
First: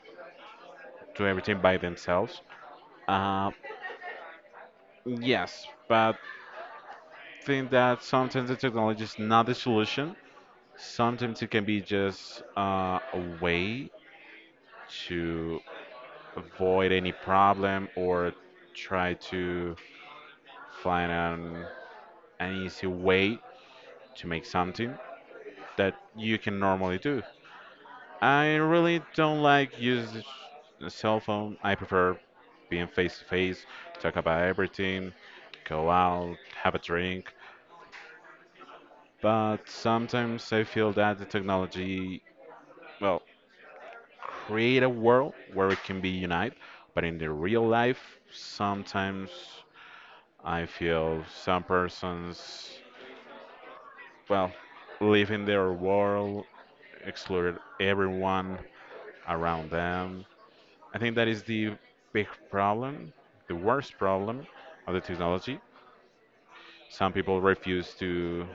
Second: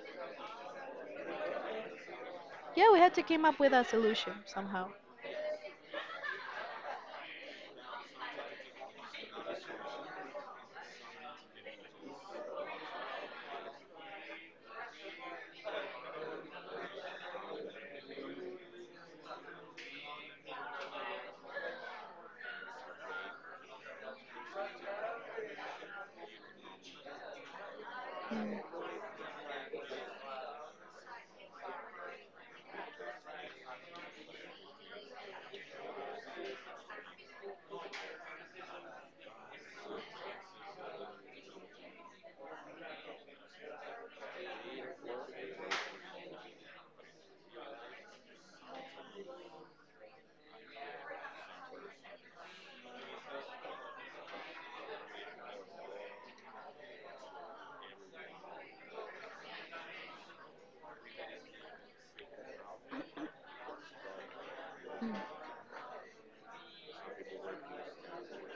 do everything by themselves.
Yeah, we had to come
Uh,
up with a solution somehow.
yes, but think that sometimes the technology is not the solution. Sometimes it can be just a way to avoid any problem or try to find an easy way to make something that you can normally do. I really don't like using the cell phone. I prefer being face to face, talk about everything, go out, have a drink. But sometimes I feel that the technology, well, create a world where it can be unite. But in the real life, sometimes I feel some persons, well, live in their world, exclude everyone around them. I think that is the big problem, the worst problem of the technology. Some people refuse to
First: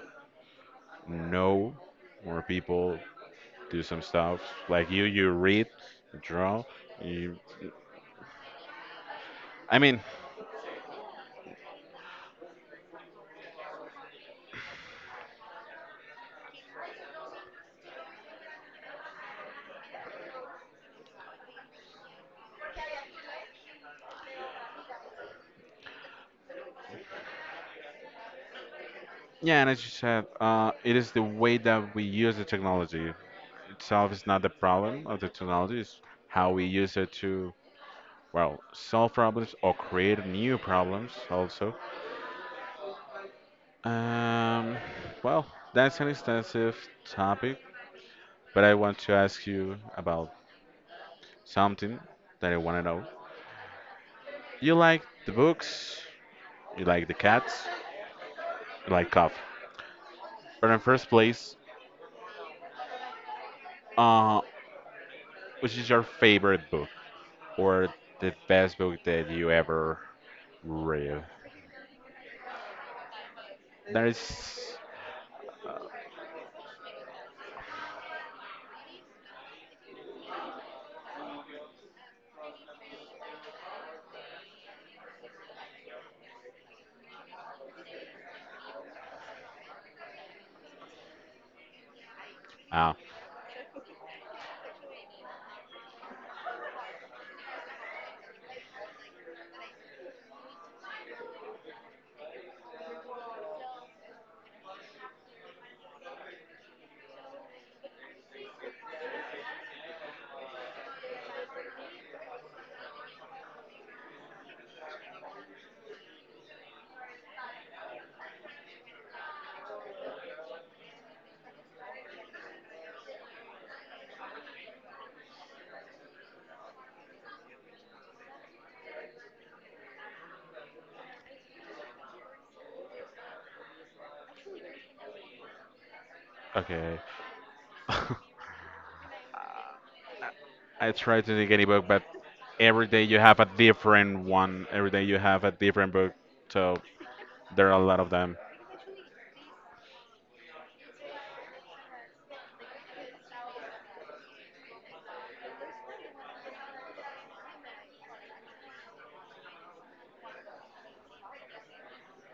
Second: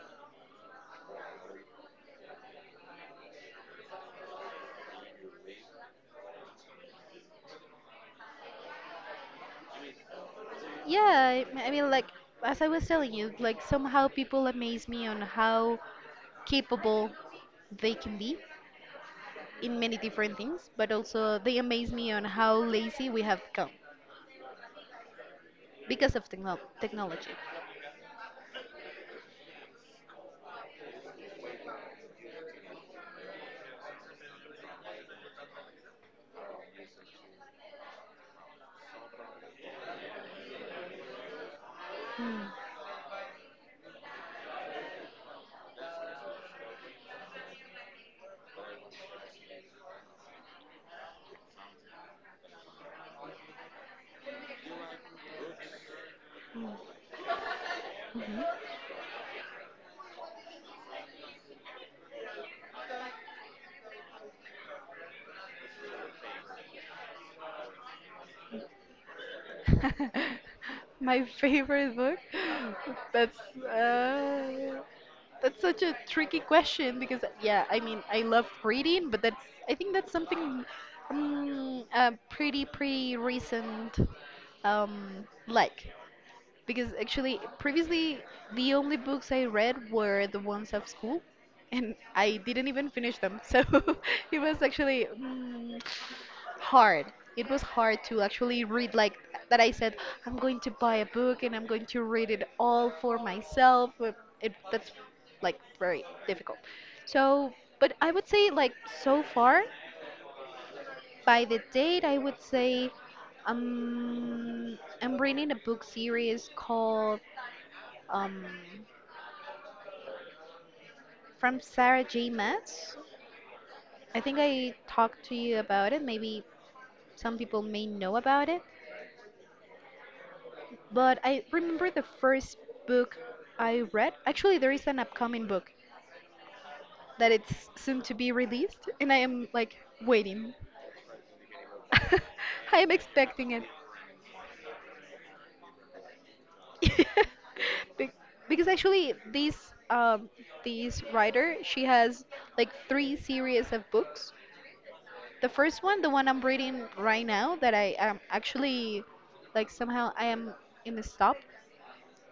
know, or people do some stuff like you. You read, you draw. You, I mean,
Yeah, I mean, like, as I was telling you, like, somehow people amaze me on how capable they can be in many different things, but also they amaze me on how lazy we have come because of technology.
yeah, and as you said, it is the way that we use the technology itself is not the problem of the technology. It's how we use it to well solve problems or create new problems also.
Mm.
Um, well, that's an extensive topic, but I want to ask you about something that I want to know. You like the books, you like the cats, you like coffee. But in first place, uh, which is your favorite book or the best book that you ever read?
My favorite book? That's
There is.
uh, that's such a tricky question because yeah, I mean, I love reading, but that's I think that's something pretty recent um, like. Because actually, previously, the only books I read were the ones of school, and I didn't even
Ah,
finish them. So it was actually hard. It was hard to actually read, like that I said, I'm going to buy a book and I'm going to read it all for myself. But that's like very difficult. So, but I would say, like, so far, by the date, I would say I'm reading a book series called um, from Sarah J. Maas. I think I talked to you about it. Maybe some people may know about it. But I remember the first book I read. Actually, there is an upcoming book
okay.
that it's soon to be released, and I am like waiting.
I try to think any book, but
I
every
am
day you have a
expecting it.
different one. Every day you have a different book, so there are a lot of
Be-
them.
because actually, this this writer she has like three series of books. The first one, the one I'm reading right now, that I am actually like somehow I am in the stop.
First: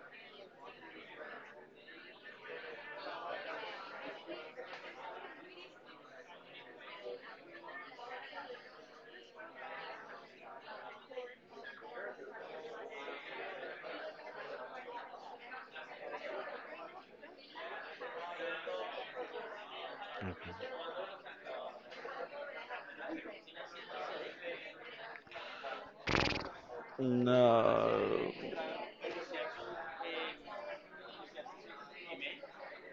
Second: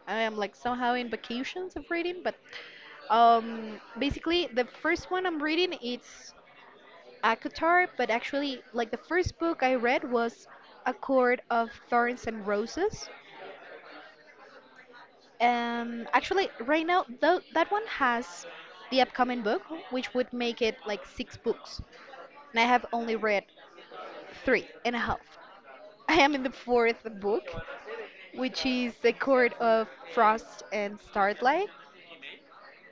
I am like somehow in vacations of reading, but basically the first one I'm reading it's Akatar, but actually like the first book I read was A Court of Thorns and Roses. Actually right now though that one has the upcoming book, which would make
Okay.
it like six books. And I have only read three and a half. I am in the fourth book,
No.
which is the Court of Frost and Starlight.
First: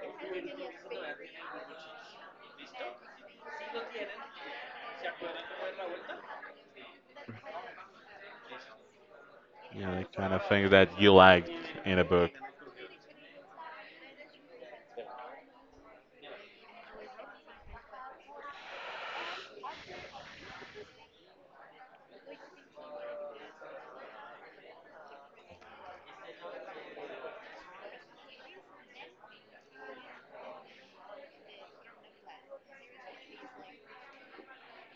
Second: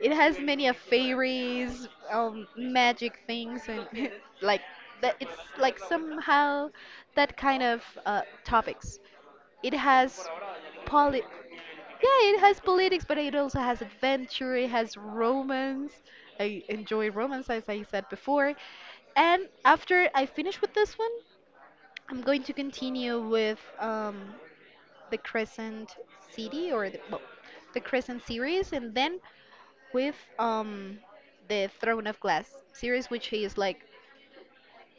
It has many of fairies, magic things, and like that. It's like somehow that kind of topics. It
Yeah, the
has
kind of things that you
poli.
liked in a
Yeah,
book.
it has politics, but it also has adventure. It has romance. I enjoy romance, as I said before. And after I finish with this one, I'm going to continue with the Crescent City or the, well, the Crescent series, and then with the Throne of Glass series, which is like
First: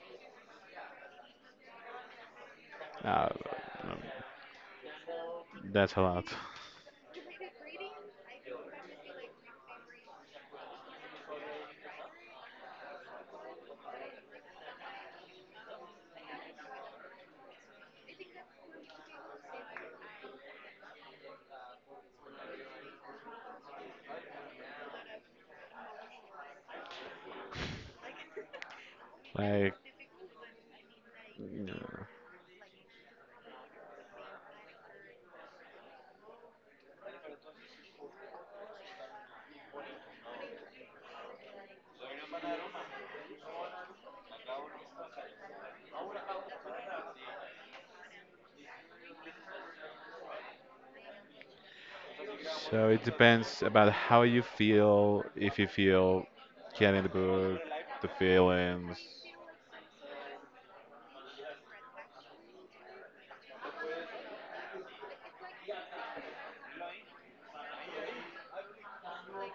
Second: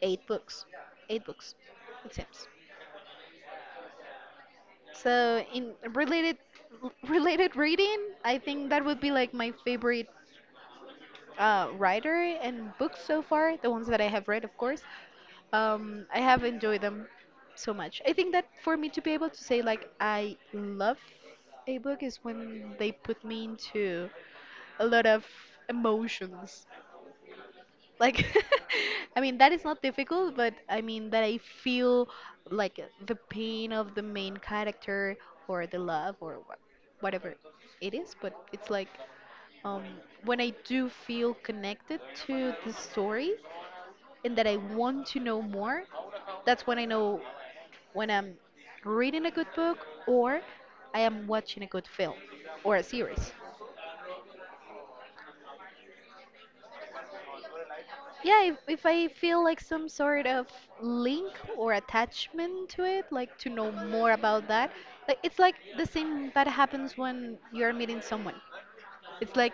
eight books, eight books, it seems.
Uh, um,
So in
that's a lot.
related reading, I think that would be like my favorite writer and books so far. The ones that I have read, of course, I have enjoyed them so much. I think that for me to be able to say like I love a book is when they put me into a lot of emotions. Like, I mean, that is
Like,
not difficult, but I mean that I
mm,
feel like the pain of the main character or the love or whatever it is, but it's like um, when I do feel connected to the story and that I want to know more, that's when I know when I'm reading a good book or I am watching a good film or a
so it
series.
depends about how you feel, if you feel getting the book, the
Yeah, if
feelings.
I feel like some sort of link or attachment to it, like to know more about that, like it's like the same that happens when you're meeting someone, it's like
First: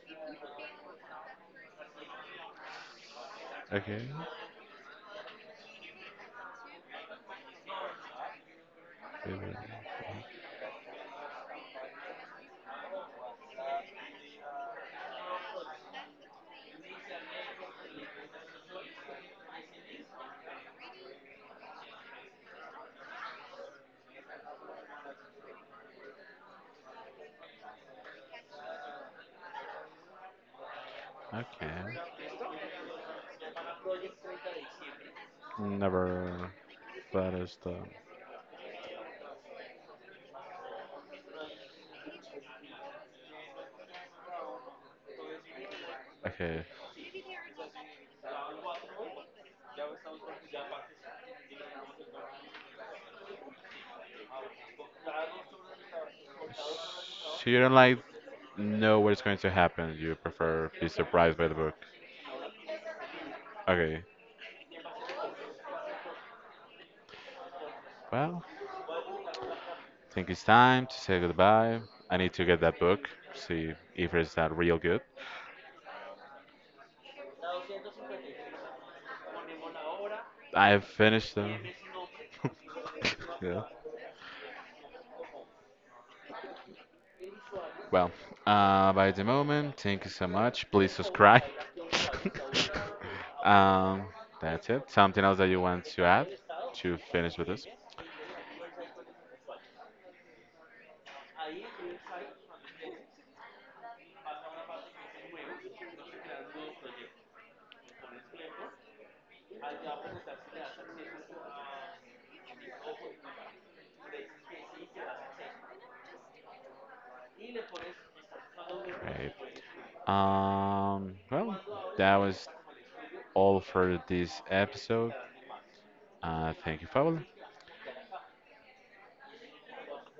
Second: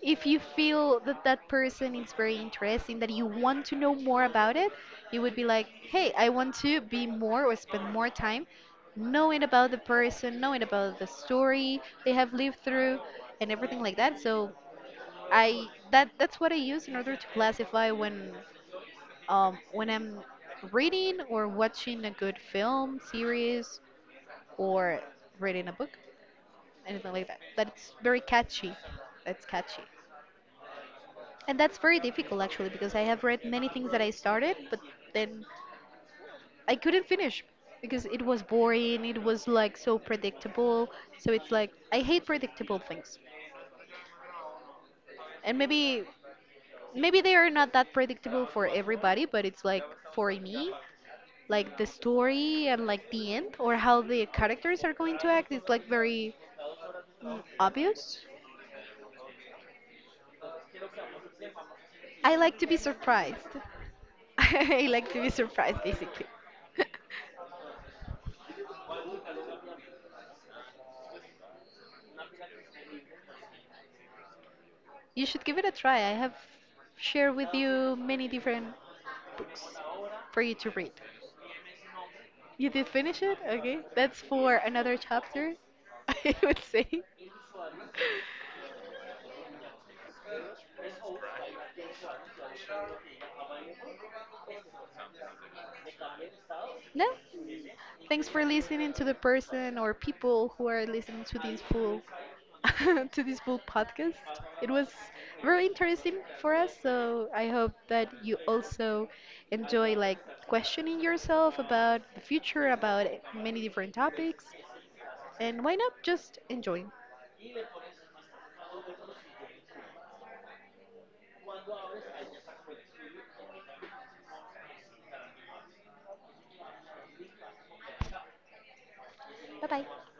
if you feel that that person is very interesting that you want to know
Okay.
more about it, you would be like, hey, I want to be more or spend more time knowing
Feelings.
about the person, knowing about the story they have lived through and everything like that. So I that that's what I use in order to classify when I'm reading or watching a good film, series, or reading a book, anything like that. But it's very catchy. That's catchy. And that's
Okay.
very difficult actually because I have read many things that I started, but then
Never
I couldn't
thought
finish
of stuff.
because it was boring, it was like so predictable. So it's like I hate predictable things. And
Okay.
maybe they are not that predictable for everybody, but it's like for me, like the story and like the end or how the characters are going to act is like very
So you don't like
obvious.
know what is going to happen. You prefer be surprised by the book.
I like to be surprised.
Okay.
I like to be surprised basically.
Well, I think it's time to say goodbye. I need to get that book, see if it's that real good.
You should give it a try. I have shared with you many different for you to
I've
read.
finished them.
You did finish it?
yeah.
Okay. That's for another chapter, I would say.
Well, by the moment, thank you so much. Please subscribe. um, that's it. Something else that you want to add to
No.
finish with this?
Thanks for listening to the person or people who are listening to this full to this full podcast. It was very interesting for us, so I hope that you also enjoy like questioning yourself about the future, about many different topics, and why not just enjoy.
Great. Well, that was all for this episode. Thank you, Paul.
Bye bye.